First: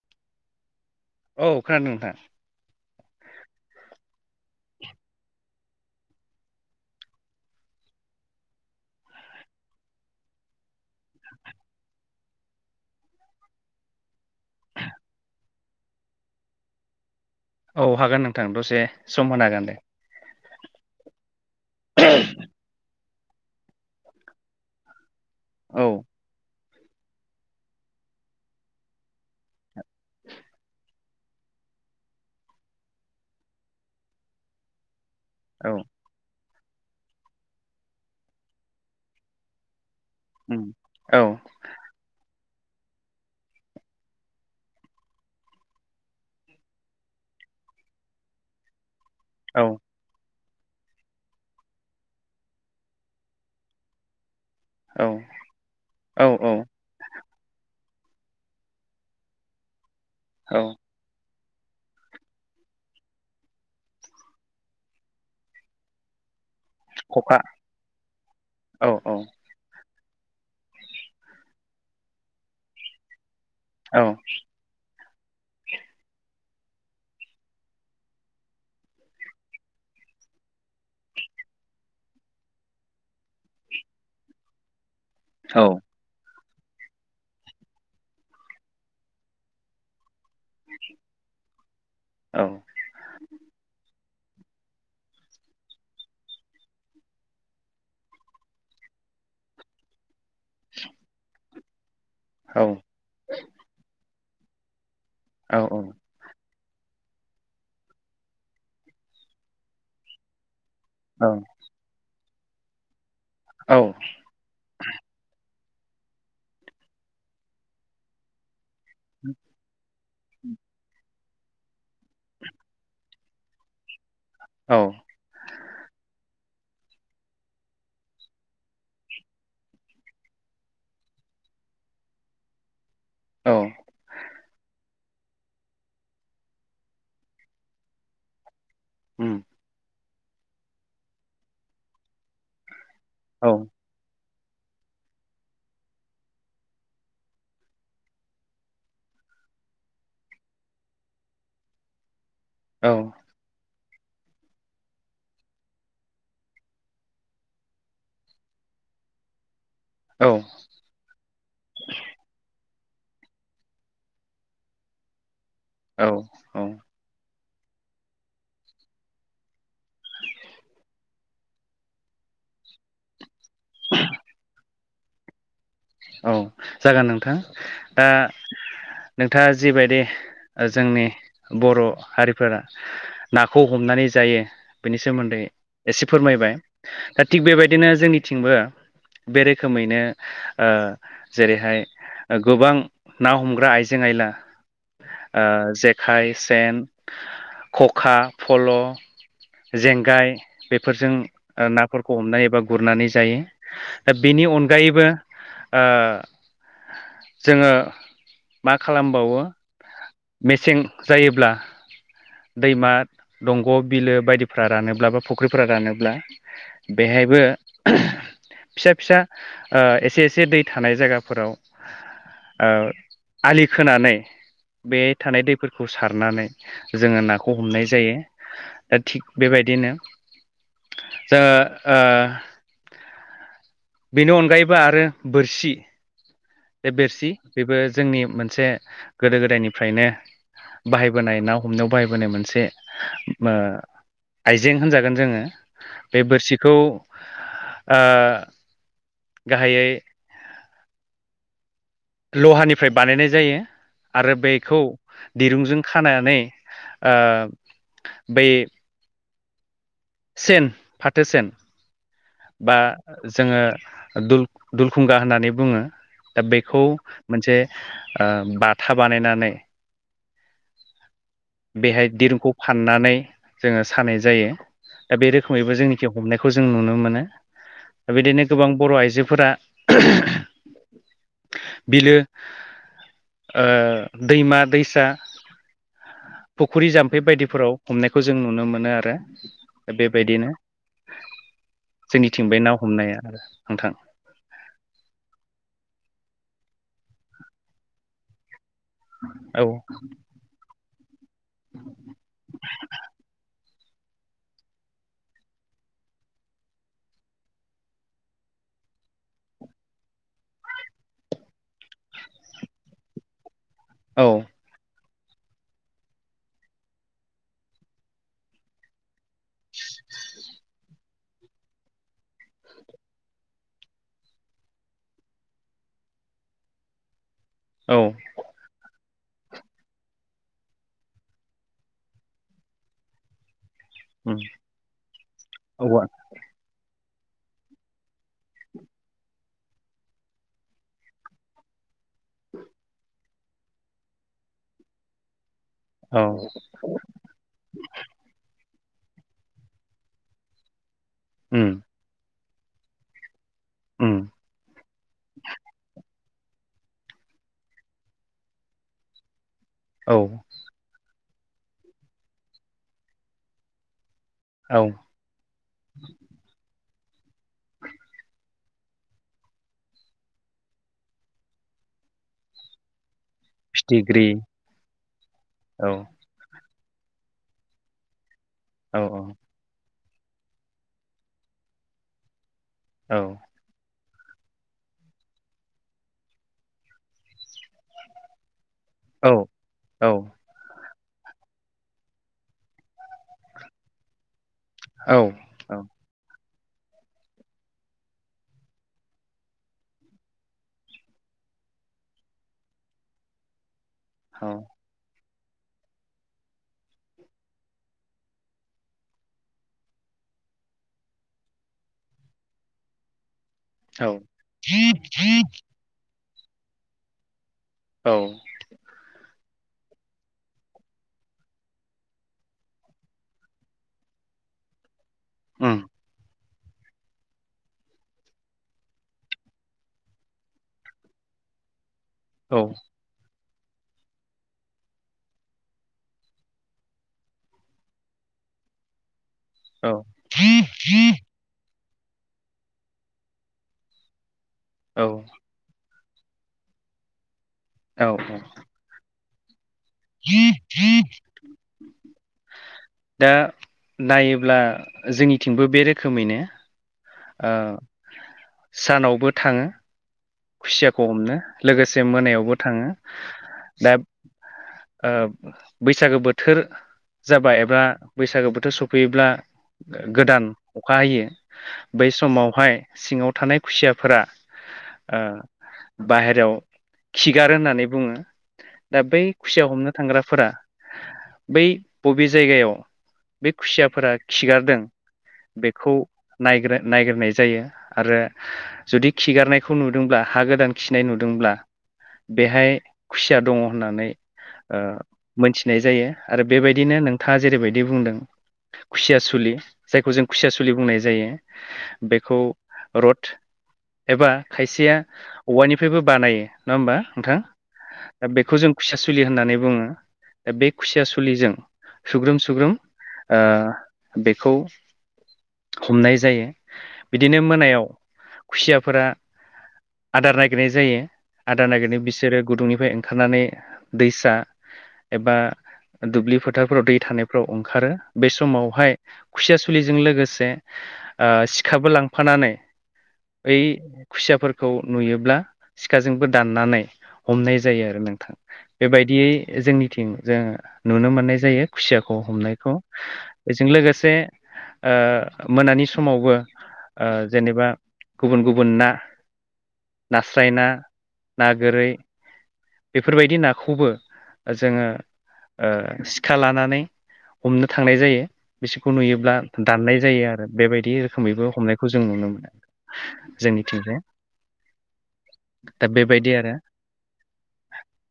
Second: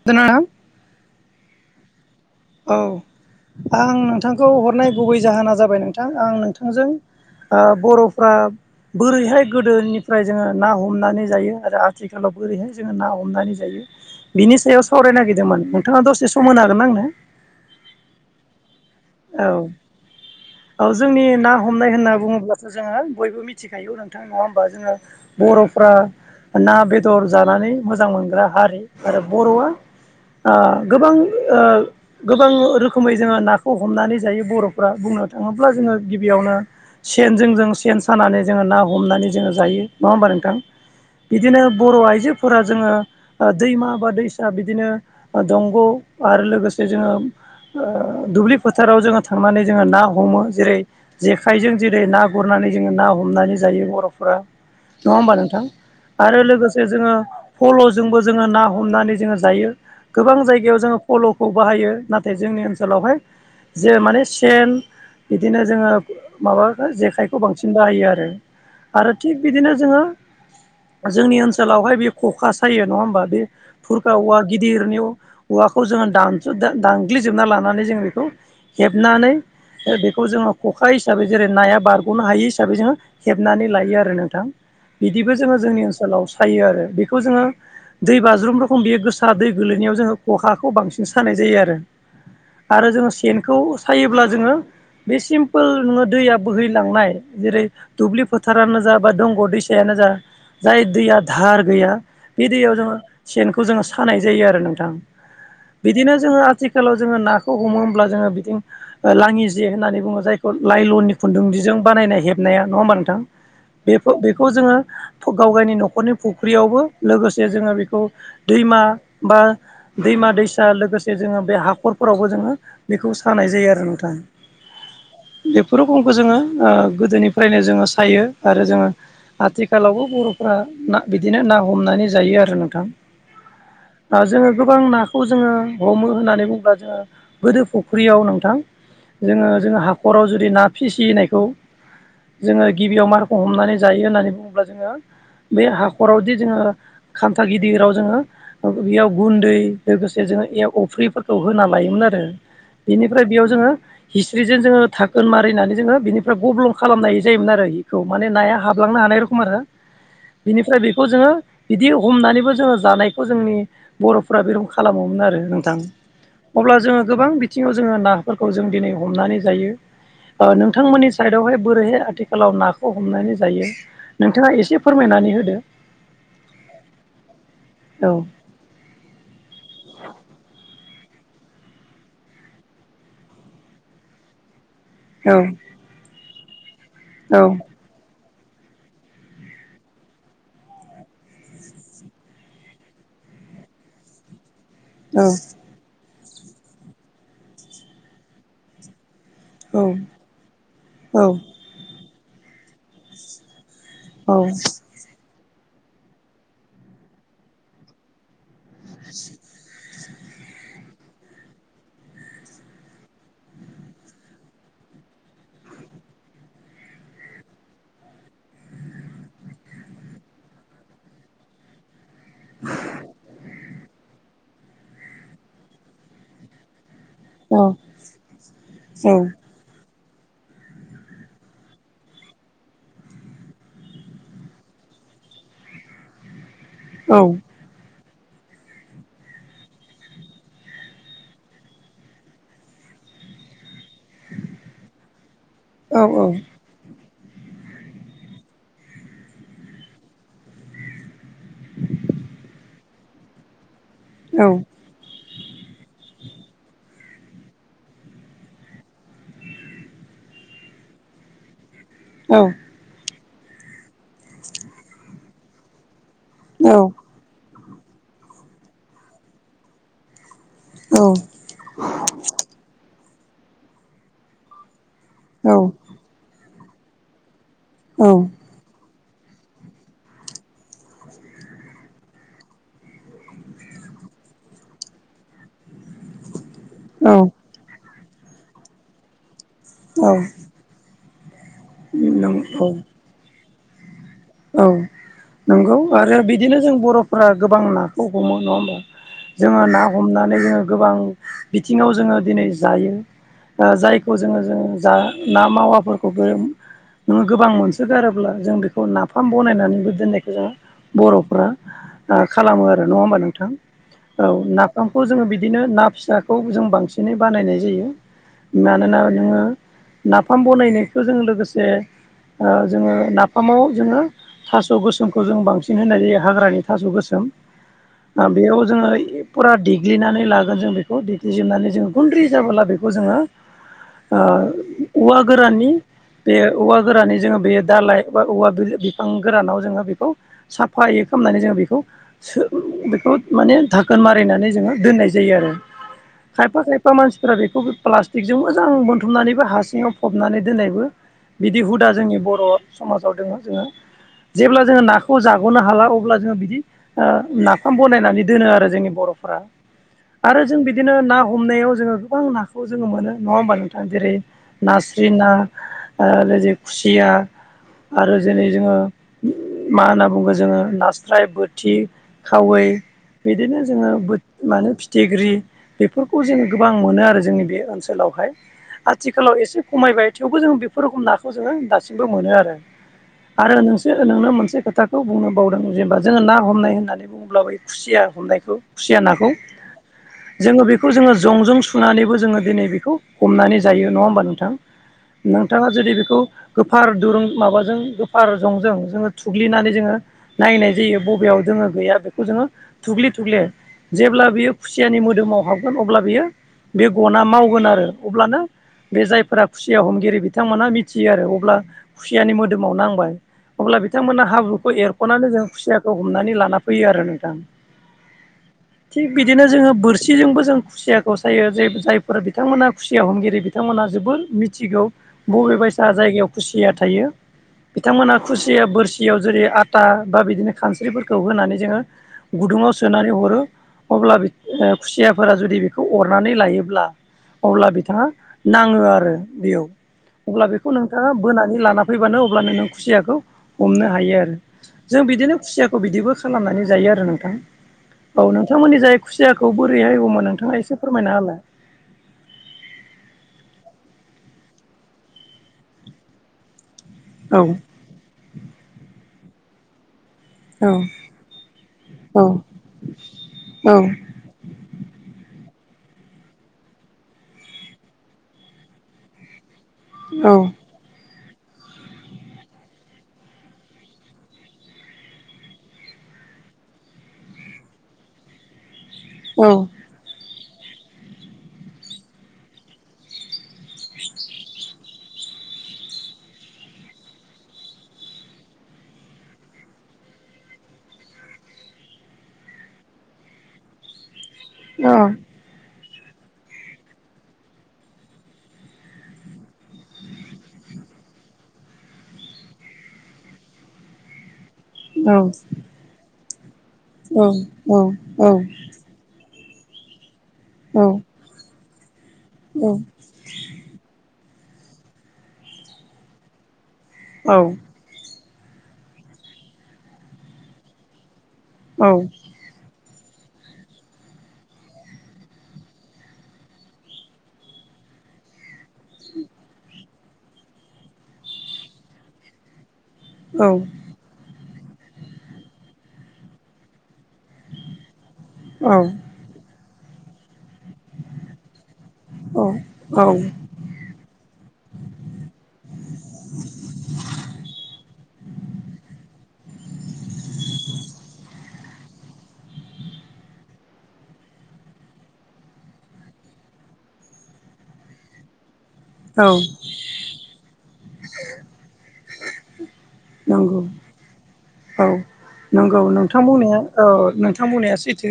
[unintelligible] औ खोनादों नोंथां। औ आं नोंथांखौ हरनाय गुबै जाहोना जाबाय नोंथां आं नोंथांजों ओ बर'फ्रा बोरैहाय गोदोनिफ्राय जोङो ना हमनानै जायो आरो आथि आथिखालाव बोरैहाय जोङो ना हमनानै जायो बिनि सायाव सावरायनो नागिरदोंमोन नोंथाङा दसे सम होनो हागोन आंनो औ हागोन नोंथां दसे। सम होनो औ हागोन दे औ जोंनि ना हमनाय होनना बुङोब्लाथ' जोङो बयबो मिथि [unintelligible] नोंथां नङा होनोमबा जोंङो औ बर'फ्रा ना बेदर जानानै मोजां मोनग्रा हारि आरो बर'आ गोबां गोबां रोखोमै जोङो नाखौ हमनानै जायो बर' फोरा बुंनो थाङोब्ला औ जोङो गिबियावनो सेनजों जों सेन सानानै जोङो ना हमनानै जोङो जायो नङा होमबा नोंथां उम औ बिदिनो बर' आइजोफोरा जोङो ओ दैमा बा दैसा बिदिनो दंग' आरो लोगोसे जोङो ओ दुब्लि फोथाराव जोङो औ थांनानै जोङो ना हमो जेरै जेखाइजों जेरै ना गुरनानै जोङो ना हमनानै जायो बर'फोरा औ नङा होमबा नोंथां औ आरो औ लोगोसे जोंङो फल'जोंबो जोंङो ना हमनानै जोंङो जायो गोबां औ जायगायाव जोंङो फल'खौ बाहायो नाथाय जोंनि ओनसोलावहाय जे माने सेन बिदिनो जोङो माबाखौ खखा जेखाइखौ बांसिन बाहायो आरो। औ आरो औ थिग बिदिनो जोङो जोंनि ओनसोलावहाय बे ख'खा सायो नङा होनबा बे औ खुरखा औवा गिदिरनि औवाखौ जोंङो दान दानग्लिजोबना लानानै जोंङो बे खौ हेबनानै बेखौ जोङो खखा हिसाबै जेरै नाया बारग'नो हायि हिसाबै जोङो हेबनानै लायो आरो नोंथां। बिदिबो जोङो औ जोंनि ओनसोल सायो आरो बेखौ जोंङो दै बाज्रुम रखोम बेयो गोसा दै गोलैनायाव जोंङो खखाखौ बांसिन सानाय जायो आरो औ आरो जोङो सेनखौ सायोब्ला जोङो बे सिम्पोल नो दैया बोहैलांनाय जेरै दुब्लि फोथारानो जा बा दंग' दैसायानो जा जाय दैया धाहार गैया बे औ दैयाव जोङो सेनखौ जोङो सानाय जायो आरो नोंथां। औ बिदिनो जोङो आथिखालाव जोङो नाखौ हमो होमब्ला जोङो बिथिं लाङि जे होननानै बुङो जायखौ लाइलननि खुन्दुंदिजों बानायनाय हेब नाया नङा ओनबा नोथां बे-बेखौ जोङो गाव गायनि न'खरनि फुख्रियावबो लोगोसे जोङो बेखौ दैमा बा दैमा श-दैसा लोगोसे जोङो बे हाखरफोरावबो जोङो बेखौ सानाय जायो आरो नोंथां। औ बेफोर रोखोमखौ जोङो गोदोनिफ्रायनो जोङो सायो आरो जोङो आथिखालावबो बर'फ्रा ना बिदिनो ना हमनानै जायो आरो नोंथां। दा जोङो गोबां नाखौ जोङो हमो होननानै बुङोब्ला जोङो गोदो फुख्रियाव नोंथां उम जोङो-जोङो हा खराव जुदि ना फिसिनायखौ जोङो गिबियाव मारमखौ औ हमनानै जायो होननानै बुङोब्ला जोङो बे हाखरावदि जोङो खान्था गिदिराव जोङो बेयाव गुन्दै लोगोसे जोङो बे अफ्रिफोरखौ होना लायोमोन आरो। औ बेनिफ्राय बेयाव जोङो हिस्ट्रिजों जोङो थाखोन मारिनानै जोङो बिनिफ्राय गब्लम खालामनाय जायोमोन आरो बेखौ माने नाया हाबलांनो हानाय रखम आरो। औ बिनिफ्राय बेखौ जोङो बिदि हमनानैबो जोङो जानायखौ जोंनि बर'फोरा बे रख खालामोमोन आरो नोंथां। औ औ अब्ला जोङो गोबां बिथिङाव जोङो नाफोरखौ जों दिनै हमनानै जायो। नोंथांमोननि साइदआवहाय बोरैहाय आथिखालाव नाखौ खौ हमनानै जायो नोंथाङा एसे फोरमायनानै होदो औ जागोन नोंथां दा औ नोंथाङा जिबायदि ओ जोंनि बर' हारिफोरा नाखौ हमनानै जायो। बेनि औ सोमोन्दै एसे फोरमायबाय दा औ थिग बेबायदिनो जोंनि थिंबो बे रोखोमैनो ओ जेरैहाय ओ गोबां ना हमग्रा आइजें आइला औ ओ जेखाय, सेन, खखा, फल' औ जेंगाय बेफोरजों औ ओ नाफोरखौ हमनानै एबा गुरनानै जायो। दा औ बेनि अनगायैबो ओ जोङो मा खालामबावो मेसें जायोब्ला दैमा दंग' बिलो बायदिफोरा रानोब्ला बा फुख्रिफोरा रानोब्ला बेहायबो फिसा फिसा ओ एसे एसे दै थानाय जायगाफोराव ओ‌ आलि खोनानै बे थानाय दैफोरखौ सारनानै जोङो औ नाखौ हमनाय जायो। दा औ थिग बेबायदिनो जोङो ओ बेनि अनगायैबो आरो बोरसि बे बेरसि बेबो जोंनि मोनसे गोदो गोदायनिफ्रायनो बाहायबोनाय ना हमनायाव बाहायबोनाय मोनसे ओ आइजें होनजागोन जोङो। बे बोरसिखौ ओ गाहाइयै लहानिफ्राय बानायनाय जायो आरो बेखौ दिरुंजों खानानै ओ बै सेन फाथो सेन औ। बा जोङो दुल-दुलखुंगा होननानै बुङो। दा बेखौ मोनसे ओ बाथा बानायनानै औ। बेहाय दिरुंखौ फाननानै जोङो सानाय जायो। दा बे रोखोमैबो जोंनि हमनायखौ जों नुनो मोनो। दा बिदिनो गोबां बर' आइजोफोरा [unintelligible] बिलो ओ दैमा दैसा फुख्रि जाम्फै बायदिफोराव हमनायखौ जों नुनो मोनो आरो। दा बेबायदिनो जोंनिथिं बे औ ना हमनाया नोंथां। औ नंगौ आरो बिदिनो जों बर'फोरा गोबां नाखौ हमो नङा होमबा? जोङो ना औ हमनानै जोङो गोबां बिथिङाव जोङो दिनै जायो। ओ जायखौ जोङो जों जा ना मावाफोरखौबो नोङो गोबां मोनसो गारोब्ला जों बेखौ नाफा नाफाम बनायनानैबो दोननायखौ जों बर'फ्रा खालामो आरो नङा होमबा नोंथां? औ नाफामखौ जोङो बिदिनो ना फिसाखौ जों बांसिनै बानायनाय जायो। मानोना नोङो नाफाम बनायनायखौ जों लोगोसे ओ जोङो नाफामाव जोङो थास' गोसोमखौ जों बांसिन होननाय जायो, हाग्रानि थास' गोसोम। औ। बेयाव जोङो फुरा देग्लिनानै लागोन जों। बेखौ देग्लिजोबनानै जोङो गुन्द्रि जाबोला बेखौ जोङो [inaudible] उम ओ औवा गोराननि औवा बे औवा गोरानै जोङो बे दालाय बा औवा बि ओ गोरानाव जोङो बेखौ साफायै खालामनानै जोङो बेखौ सो ओ बेखौ माने थाखोन मारिनानै जोङो दोननाय जायो आरो। औ खायफा खायफा मानसि फोरा बेखौ प्लास्टिकजों मोजां बोनथुमनानैबो हासिङाव फबनानै दोननायबो बिदि उम हुदा जोंनि बर' समाजाव दोङो जोङो उम जेब्ला जोङो नाखौ जाग'नो हाला अब्ला जोङो बिदि ओ नाफाम बनायनानै दोनो आरो जोंनि बर'फोरा औ आरो जों बि दिनो ना हमनायाव जोङो गोबां नाखौ जोङो मोनो नङा ओमबा नोंथाङा जेरै औ नास्रि ना आरो जे खुसिया आरो जेरै जोङो मा होनना बुंगोन जोङो नास्राय बोथि खावै बिदिनो जोङो बोत फिथिग्रि मानो फिथिख्रि औ बेफोरखौ जों गोबां मोनो आरो जोंनि बे ओनसोलावहाय औ आथिखालाव एसे खमायबाय। थेवबो जों बेफोर रोखोम नाखौ जोङो दासिमबो मोनो आरो। औ आरो नों जोहो नोंनो मोनसे खोथाखौ बुंनो बावदों जेनबा जोङो ना हमनाय होननानै बुङोब्लाबो खुसिया हमनायखौ खुसिया नाखौ औ औ जोङो बेखौ जोङो जंजों सुनानैबो जोङो दिनै बेखौ हमनानै जायो नङा ओमबा नोंथां। नोंथाङा औ औ उम औ जुदि बेखौ गोफार दुरुं माबाजों गोफार जंजों जोङो थुग्लिनानै जोङो नायनाय जायो बबेयाव जोङो गैया बेखौ जोङो थुगले थुगले जेब्ला औ बियो खुसियानि मोदोमाव हाबगोन अब्ला बियो बे गना मावगोन आरो अब्लानो बे जायफोरा खुसिया हमगिरि बिथांमोनहा मिथियो आरो अब्ला खुसियानि मोदोमाव नांबाय अब्ला औ बिथांमोना हाब्रुखौ एरख'नानै जों खुसियाखौ हमनानै लाना फैयो आरो नोंथां। औ थिग बिदिनो जोङो बोरसिजोंबो जों खुसियाखौ सायो जे जायफोर बिथांमोना खुसिया हमगिरि बिथांमोना जोबोर मिथिगौ। बबे बायसा जायगायाव खुसिया थायो। बिथांमोना खुसिया बोरसियाव जेरै आटा बा बिदिनो खानस्रिफोरखौ होनानै जोङो गुदुङाव सोनानै हरो अब्ला खुसियाफोरा जुदि बेखौ अरनानै लायोब्ला अब्ला बिथाङा नाङो आरो बेयाव अब्ला बेखौ नोंथाङा बोनानै लाना फैबानो अब्लानो नों खुसियाखौ हमनो हायो आरो जों बिदिनो खुसिया खौ बिदिबो खालामनानै जायो आरो नोंथां औ नोंथांमोननि जाय खुसियाखौ बोरैहाय हमो नोंथाङा एसे फोरमायना होलाय दा नायोब्ला जोंनिथिंबो बे रोखोमैनो औ ओ सानावबो थाङो औ खुसियाखौ हमनो लोगोसे मोनायावबो थाङो औ दा ओ बैसागो बोथोर जाबाय एबा बैसागो बोथोर सफैयोब्ला औ गोदान अखा हायो बै समावहाय सिङाव थानाय खुसियाफोरा ओ बाहेरायाव खिगार होननानै बुङो दा बै औ खुसिया हमनो थांग्राफोरा बै बबे जायगायाव बे खुसियाफोरा खिगारदों बेखौ नायग्रोनाय जायो आरो जुदि खिगारनाय खौ नुदोंब्ला हा गोदान खिनाय नुदोंब्ला बेहाय खुसिया दङ होननानै ओ औ मोनथिनाय जायो आरो बेबायदिनो नोंथाङा जेरैबायदि बुंदों खुसिया सुलि जायखौ जों खुसिया सुलि बुंनाय जायो। बेखौ रड एबा खायसेया औ औवानिफ्रायबो बानायो। नङा ओमबा औ नोंथां दा बेखौ जों खुसिया सुलि होननानै बुङो दा बे खुसिया सुलिजों सुग्रोम सुग्रोम ओ बेखौ हमनाय जायो। बिदिनो मोनायाव खुसियाफोरा आदार नागिरनाय जायो आदार नागिरननै बिसोरो गुदुंनिफ्राय ओंखारनानै दैसा एबा दुब्लि फोथारफोराव दै थानायफ्राव ओंखारो बे समाव हाय खुसिया सुलिजों लोगोसे ओ सिखाबो लांफानानै औ खुसियाफोरखौ नुयोब्ला सिखाजोंबो दाननानै हमनाय जायो आरो नोंथां बेबायदियै जोंनिथिं जो नुनो मोननाय जायो खुसियाखौ हमनायखौ औ बेजों लोगोसे ओ मोनानि समावबो ओ जेनेबा गुबुन गुबुन ना नास्राय ना ना गोरै बेफोरबायदि नाखौबो जोङो ओ सिखा लानानै हमनो थांनाय जायो बिसोरखौ औ नुयोब्ला दाननाय जायो आरो बेबायदि रोखोमैबो हमनायखौ जों नुनो मोनो नंगौ जोंनिथिंहाय औ नंगौ नोंथां औ नोंथां बुंनाया सैथो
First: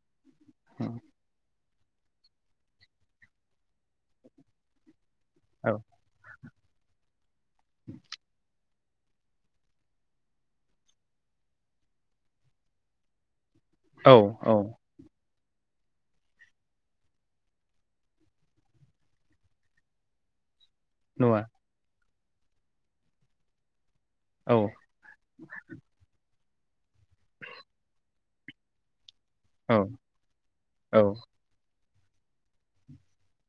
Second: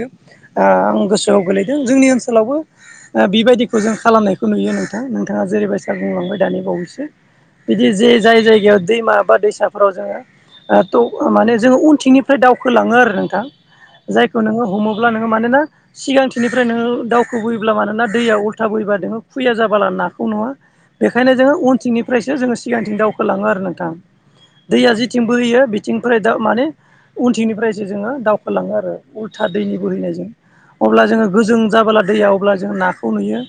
आं गोसो औ गोलैदों जोंनि ओनसोलावबो बेबायदिखौ जों खालामनायखौ नुयो नों नोंथाङा औ जेरैबायसा बुंलांबाय दानि बावैसो बिदि जे जाय जायगायाव दैमा बा दैसा फोराव जोङो ओ थ माने जोङो उनथिंनिफ्राय दावखोलाङो आरो नोंथां औ जायखौ नोङो औ हमोब्ला नोङो मानोना सिगांथिनिफ्राय नोङो दावउखो बोयोब्ला मानोना दैया उल्था बोयोबब्ला नोङो खुया जाबला नाखौ नुवा बेखायनो नुवा जोङो उनथिंनिफ्रायसो जोङो सिगांथिं दावखोलाङो आरो नोंथां औ दैया जिथिं बोहैयो बि थिंनिफ्राय दा माने उनथिंनिफ्रायसो जोङो दावखलाङो आरो उल्था औ दैनि बोहैनायजों औ अब्ला जोङो गोजों जाबोला दैया अब्ला जों नाखौ नुयो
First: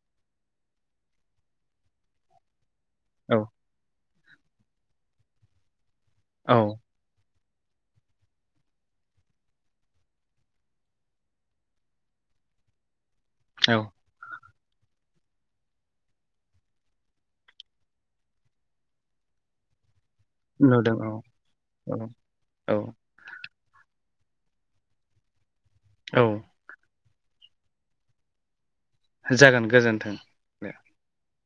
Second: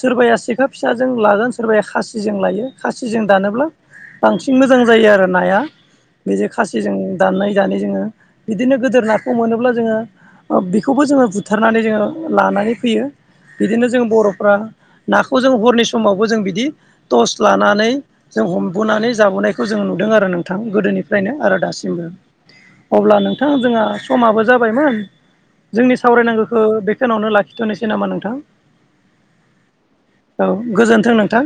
सोरबाया सेखा फिसाजों लागोन सोरबाया खासिजों लायो खासिजों औ दानोब्ला बांसिन मोजां जायो आरो नाया बेजों औ खासिजों दाननाय दानै जोङो बिदिनो गोदोर नाखौ मोनोब्ला जोङो बेखौबो जोङो बुथारनानै जोङो लानानै फैयो औ बिदिनो जों बर'फ्रा नाखौ जों हरनि समावबो जों बिदि टर्स लानानै जों हमबोनानै जाबोनायखौ जों नुदों आरो नों थां नुदों औ गोदोनिफ्रायनो आरो औ दासिमबो औ अब्ला नोंथ बिथां जोंहा समाबो जाबायमोन जोंनि औ सावरायनांगौखौ बे खोनावनो लाखिथ'नोसै नामा नोंथां? जागोन गोजोन्थों औ दे गोजोनथों नोंथां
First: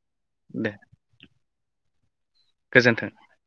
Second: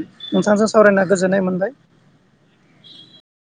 दे नोंथांजों सावरायना गोजोननाय मोनबाय गोजोन्थों।